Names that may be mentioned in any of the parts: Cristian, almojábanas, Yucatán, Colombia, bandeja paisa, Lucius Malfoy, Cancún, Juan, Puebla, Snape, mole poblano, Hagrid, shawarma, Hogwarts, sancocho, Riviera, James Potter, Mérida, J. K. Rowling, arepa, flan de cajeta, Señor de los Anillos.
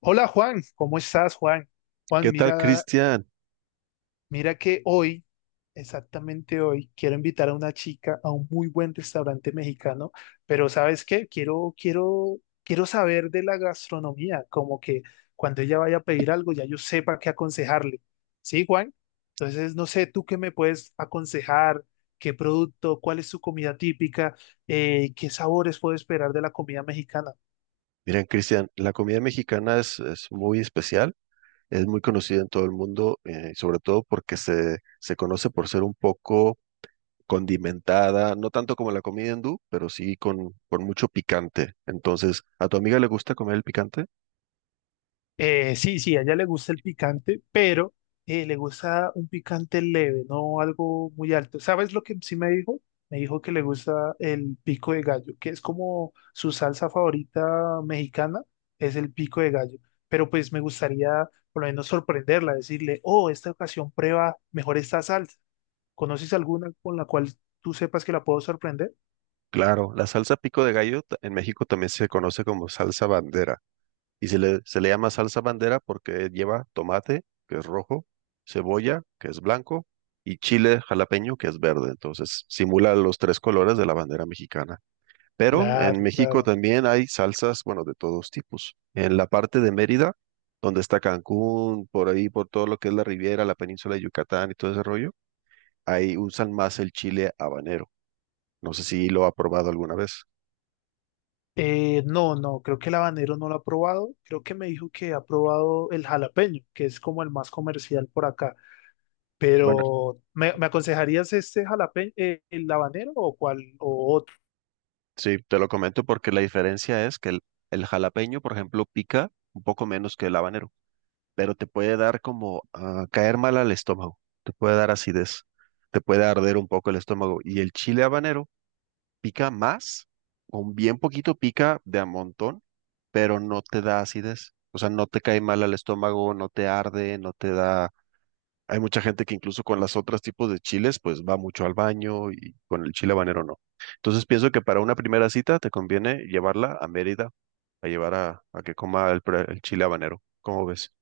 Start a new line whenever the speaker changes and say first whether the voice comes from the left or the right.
left: Hola Juan, ¿cómo estás Juan? Juan,
right: ¿Qué tal,
left: mira,
right: Cristian?
left: mira que hoy, exactamente hoy, quiero invitar a una chica a un muy buen restaurante mexicano, pero ¿sabes qué? Quiero saber de la gastronomía, como que cuando ella vaya a pedir algo ya yo sepa qué aconsejarle. ¿Sí, Juan? Entonces, no sé, ¿tú qué me puedes aconsejar? ¿Qué producto? ¿Cuál es su comida típica? ¿Qué sabores puedo esperar de la comida mexicana?
right: Miren, Cristian, la comida mexicana es muy especial, es muy conocida en todo el mundo, sobre todo porque se conoce por ser un poco condimentada, no tanto como la comida hindú, pero sí con mucho picante. Entonces, ¿a tu amiga le gusta comer el picante?
left: Sí, sí, a ella le gusta el picante, pero le gusta un picante leve, no algo muy alto. ¿Sabes lo que sí me dijo? Me dijo que le gusta el pico de gallo, que es como su salsa favorita mexicana, es el pico de gallo. Pero pues me gustaría por lo menos sorprenderla, decirle, oh, esta ocasión prueba mejor esta salsa. ¿Conoces alguna con la cual tú sepas que la puedo sorprender?
right: Claro, la salsa pico de gallo en México también se conoce como salsa bandera. Y se le llama salsa bandera porque lleva tomate, que es rojo, cebolla, que es blanco, y chile jalapeño, que es verde. Entonces simula los tres colores de la bandera mexicana. Pero en
left: Claro,
right: México
left: claro.
right: también hay salsas, bueno, de todos tipos. En la parte de Mérida, donde está Cancún, por ahí, por todo lo que es la Riviera, la península de Yucatán y todo ese rollo, ahí usan más el chile habanero. No sé si lo ha probado alguna vez.
left: No, no, creo que el habanero no lo ha probado. Creo que me dijo que ha probado el jalapeño, que es como el más comercial por acá.
right: Bueno.
left: Pero, ¿me aconsejarías este jalapeño, el habanero o cuál o otro?
right: Sí, te lo comento porque la diferencia es que el jalapeño, por ejemplo, pica un poco menos que el habanero, pero te puede dar como ah, caer mal al estómago, te puede dar acidez, te puede arder un poco el estómago. Y el chile habanero pica más, con bien poquito pica de a montón, pero no te da acidez. O sea, no te cae mal al estómago, no te arde, no te da hay mucha gente que incluso con las otras tipos de chiles, pues va mucho al baño y con el chile habanero no. Entonces pienso que para una primera cita te conviene llevarla a Mérida, a llevar a que coma el, el chile habanero. ¿Cómo ves?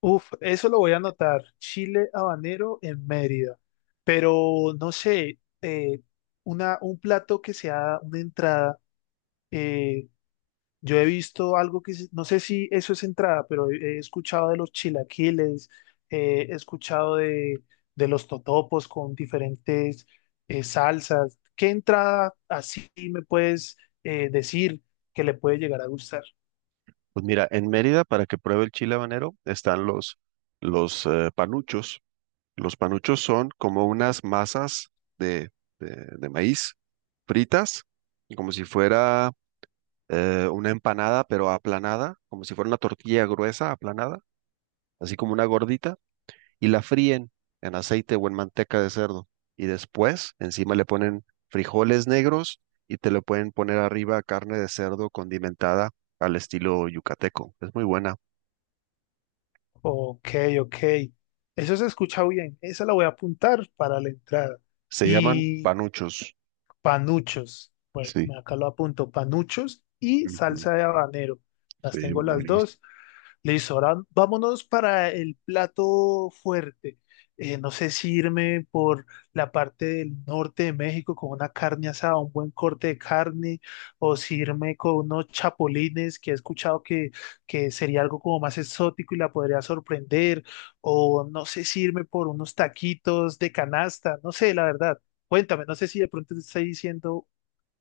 left: Uf, eso lo voy a anotar. Chile habanero en Mérida. Pero, no sé, un plato que sea una entrada. eh, Yo he visto algo no sé si eso es entrada, pero he escuchado de los chilaquiles, eh, he escuchado de, de los totopos con diferentes salsas. ¿Qué entrada así me puedes decir que le puede llegar a gustar?
right: Pues mira, en Mérida para que pruebe el chile habanero están los panuchos. Los panuchos son como unas masas de, de maíz fritas, como si fuera una empanada, pero aplanada, como si fuera una tortilla gruesa aplanada así como una gordita, y la fríen en aceite o en manteca de cerdo. Y después encima le ponen frijoles negros y te le pueden poner arriba carne de cerdo condimentada al estilo yucateco. Es muy buena.
left: Ok, ok. Eso se escucha bien. Esa la voy a apuntar para la entrada.
right: Se llaman
left: Y
right: panuchos.
left: panuchos.
right: Sí,
left: Bueno, acá lo apunto. Panuchos y
right: ujú,
left: salsa de habanero. Las
right: sí,
left: tengo las
right: buenísimo.
left: dos. Listo, ahora vámonos para el plato fuerte. No sé si irme por la parte del norte de México con una carne asada, un buen corte de carne, o si irme con unos chapulines que he escuchado que sería algo como más exótico y la podría sorprender, o no sé si irme por unos taquitos de canasta, no sé, la verdad. Cuéntame, no sé si de pronto te estoy diciendo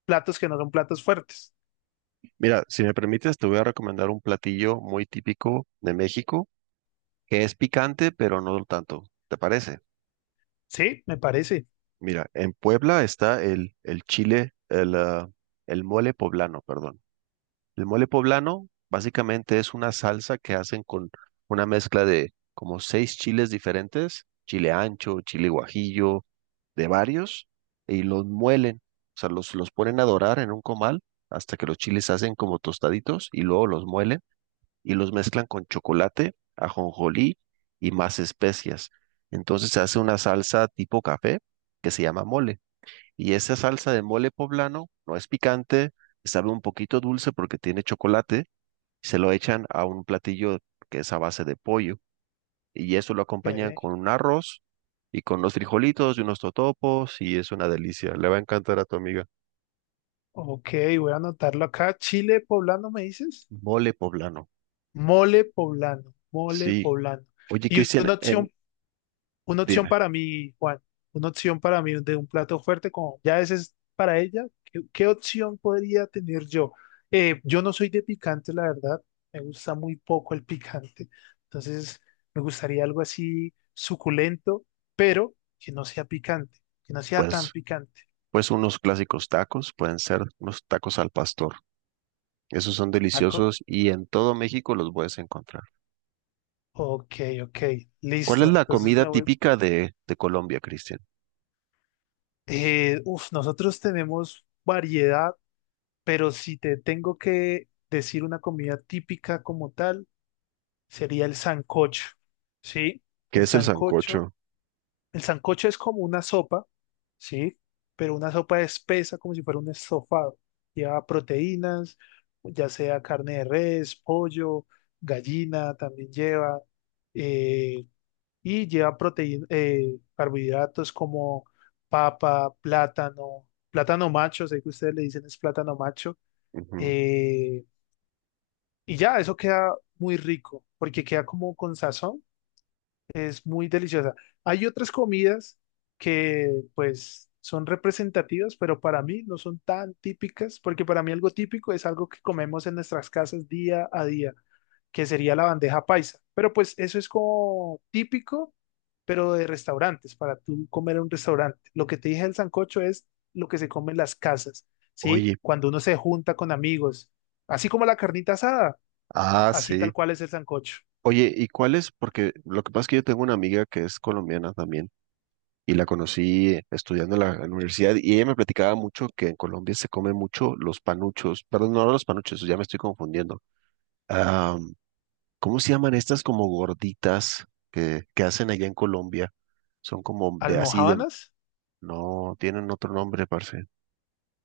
left: platos que no son platos fuertes.
right: Mira, si me permites, te voy a recomendar un platillo muy típico de México, que es picante, pero no tanto. ¿Te parece?
left: Sí, me parece.
right: Mira, en Puebla está el chile, el el mole poblano, perdón. El mole poblano básicamente es una salsa que hacen con una mezcla de como seis chiles diferentes, chile ancho, chile guajillo, de varios, y los muelen, o sea, los ponen a dorar en un comal hasta que los chiles se hacen como tostaditos y luego los muelen y los mezclan con chocolate, ajonjolí y más especias. Entonces se hace una salsa tipo café que se llama mole. Y esa salsa de mole poblano no es picante, sabe un poquito dulce porque tiene chocolate. Se lo echan a un platillo que es a base de pollo. Y eso lo acompañan
left: Ok.
right: con un arroz y con unos frijolitos y unos totopos. Y es una delicia. Le va a encantar a tu amiga.
left: Ok, voy a anotarlo acá. Chile poblano, ¿me dices?
right: Mole poblano.
left: Mole poblano, mole
right: Sí.
left: poblano.
right: Oye,
left: Y
right: Cristian, en-
left: una opción
right: dime,
left: para mí, Juan, una opción para mí de un plato fuerte, como ya ese es para ella. ¿Qué opción podría tener yo? Yo no soy de picante, la verdad. Me gusta muy poco el picante. Entonces, me gustaría algo así suculento, pero que no sea picante, que no sea tan
right: pues,
left: picante.
right: pues unos clásicos tacos, pueden ser unos tacos al pastor. Esos son
left: Taco.
right: deliciosos y en todo México los puedes encontrar.
left: Ok, ok,
right: ¿Cuál es
left: listo.
right: la
left: Entonces
right: comida
left: me voy.
right: típica de Colombia, Cristian?
left: Nosotros tenemos variedad, pero si te tengo que decir una comida típica como tal, sería el sancocho, ¿sí?
right: ¿Qué
left: El
right: es el
left: sancocho,
right: sancocho?
left: el sancocho es como una sopa, ¿sí? Pero una sopa espesa como si fuera un estofado. Lleva proteínas, ya sea carne de res, pollo, gallina, también lleva. eh, y lleva proteína, carbohidratos como papa, plátano, plátano macho, sé que ustedes le dicen es plátano macho,
right: Ujú.
left: eh, y ya, eso queda muy rico, porque queda como con sazón, es muy deliciosa. Hay otras comidas que pues son representativas, pero para mí no son tan típicas, porque para mí algo típico es algo que comemos en nuestras casas día a día, que sería la bandeja paisa. Pero pues eso es como típico, pero de restaurantes, para tú comer en un restaurante. Lo que te dije del sancocho es lo que se come en las casas, ¿sí?
right: Oye,
left: Cuando uno se junta con amigos, así como la carnita asada,
right: ah,
left: así tal
right: sí.
left: cual es el sancocho.
right: Oye, ¿y cuál es? Porque lo que pasa es que yo tengo una amiga que es colombiana también y la conocí estudiando en la universidad y ella me platicaba mucho que en Colombia se come mucho los panuchos, perdón, no los panuchos, ya me estoy confundiendo. Ah, ¿cómo se llaman estas como gorditas que hacen allá en Colombia? Son como de así de...
left: ¿Almojábanas?
right: No, tienen otro nombre, parce.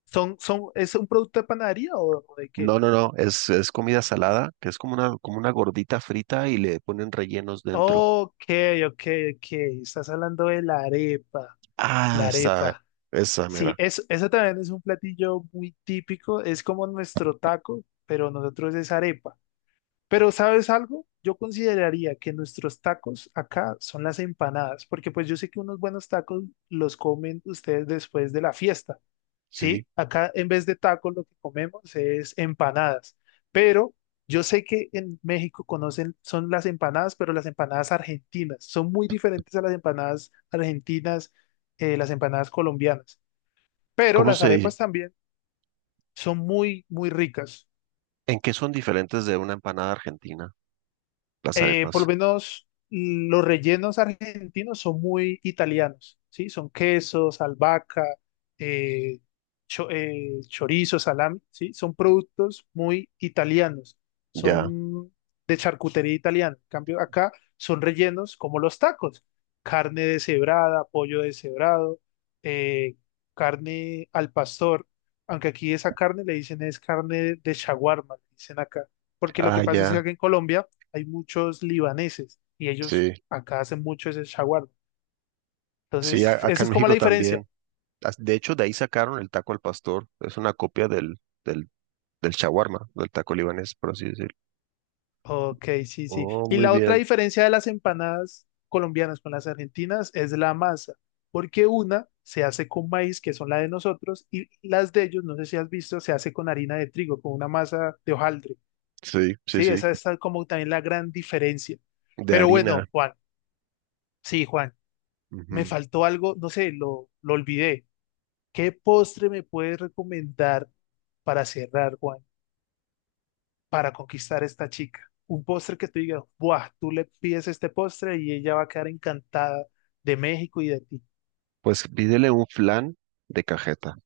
left: Es un producto de panadería o de qué?
right: No, no, no, es comida salada, que es como una gordita frita y le ponen rellenos dentro.
left: Ok, ok, ok. Estás hablando de la arepa.
right: Ah,
left: La
right: esa,
left: arepa.
right: esa,
left: Sí,
right: mira,
left: es, eso también es un platillo muy típico. Es como nuestro taco, pero nosotros es arepa. Pero ¿sabes algo? Yo consideraría que nuestros tacos acá son las empanadas, porque pues yo sé que unos buenos tacos los comen ustedes después de la fiesta.
right: sí.
left: Sí, acá en vez de tacos lo que comemos es empanadas, pero yo sé que en México conocen, son las empanadas, pero las empanadas argentinas son muy diferentes a las empanadas argentinas, las empanadas colombianas, pero
right: ¿Cómo
left: las
right: se dice?
left: arepas también son muy, muy ricas.
right: ¿En qué son diferentes de una empanada argentina? Las
left: Por
right: arepas.
left: lo menos los rellenos argentinos son muy italianos, ¿sí? Son quesos, albahaca, eh, chorizo, salami, ¿sí? Son productos muy italianos,
right: Ya,
left: son de charcutería italiana. En cambio, acá son rellenos como los tacos, carne deshebrada, pollo deshebrado, eh, carne al pastor, aunque aquí esa carne le dicen es carne de shawarma, le dicen acá, porque lo que
right: ah,
left: pasa es que
right: ya,
left: acá en Colombia hay muchos libaneses y ellos
right: sí.
left: acá hacen mucho ese shawarma.
right: Sí,
left: Entonces,
right: acá
left: esa
right: en
left: es como la
right: México
left: diferencia.
right: también. De hecho, de ahí sacaron el taco al pastor. Es una copia del, del shawarma, del taco libanés, por así decirlo.
left: Ok, sí, sí.
right: Oh,
left: Y
right: muy
left: la otra
right: bien.
left: diferencia de las empanadas colombianas con las argentinas es la masa, porque una se hace con maíz, que son la de nosotros, y las de ellos, no sé si has visto, se hace con harina de trigo, con una masa de hojaldre.
right: Sí, sí,
left: Sí,
right: sí.
left: esa es tal como también la gran diferencia.
right: De
left: Pero
right: harina.
left: bueno, Juan, sí, Juan, me
right: Ujú.
left: faltó algo, no sé, lo olvidé. ¿Qué postre me puedes recomendar para cerrar, Juan, para conquistar a esta chica? Un postre que tú digas, ¡buah! Tú le pides este postre y ella va a quedar encantada de México y de ti.
right: Pues pídele un flan de cajeta.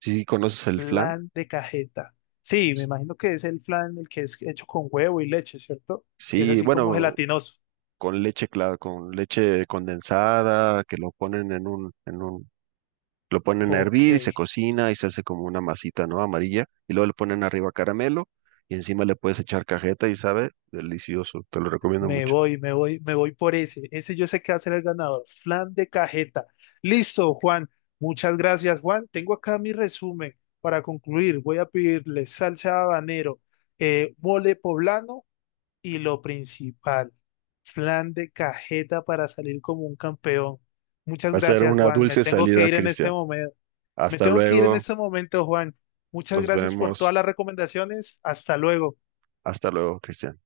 right: Sí, ¿conoces el flan?
left: Flan de cajeta. Sí, me imagino que es el flan el que es hecho con huevo y leche, ¿cierto? Que es
right: Sí,
left: así como
right: bueno,
left: gelatinoso.
right: con leche condensada, que lo ponen en un, lo ponen a
left: Ok.
right: hervir y se cocina y se hace como una masita, ¿no? Amarilla, y luego le ponen arriba caramelo y encima le puedes echar cajeta y sabe, delicioso, te lo recomiendo mucho.
left: Me voy por ese. Ese yo sé que va a ser el ganador. Flan de cajeta. Listo, Juan. Muchas gracias, Juan. Tengo acá mi resumen. Para concluir, voy a pedirle salsa de habanero, mole poblano y lo principal, flan de cajeta para salir como un campeón. Muchas
right: Va a ser
left: gracias,
right: una
left: Juan. Me
right: dulce
left: tengo que
right: salida,
left: ir en este
right: Cristian.
left: momento. Me
right: Hasta
left: tengo que ir en
right: luego,
left: este momento, Juan. Muchas
right: nos
left: gracias por todas
right: vemos.
left: las recomendaciones. Hasta luego.
right: Hasta luego, Cristian.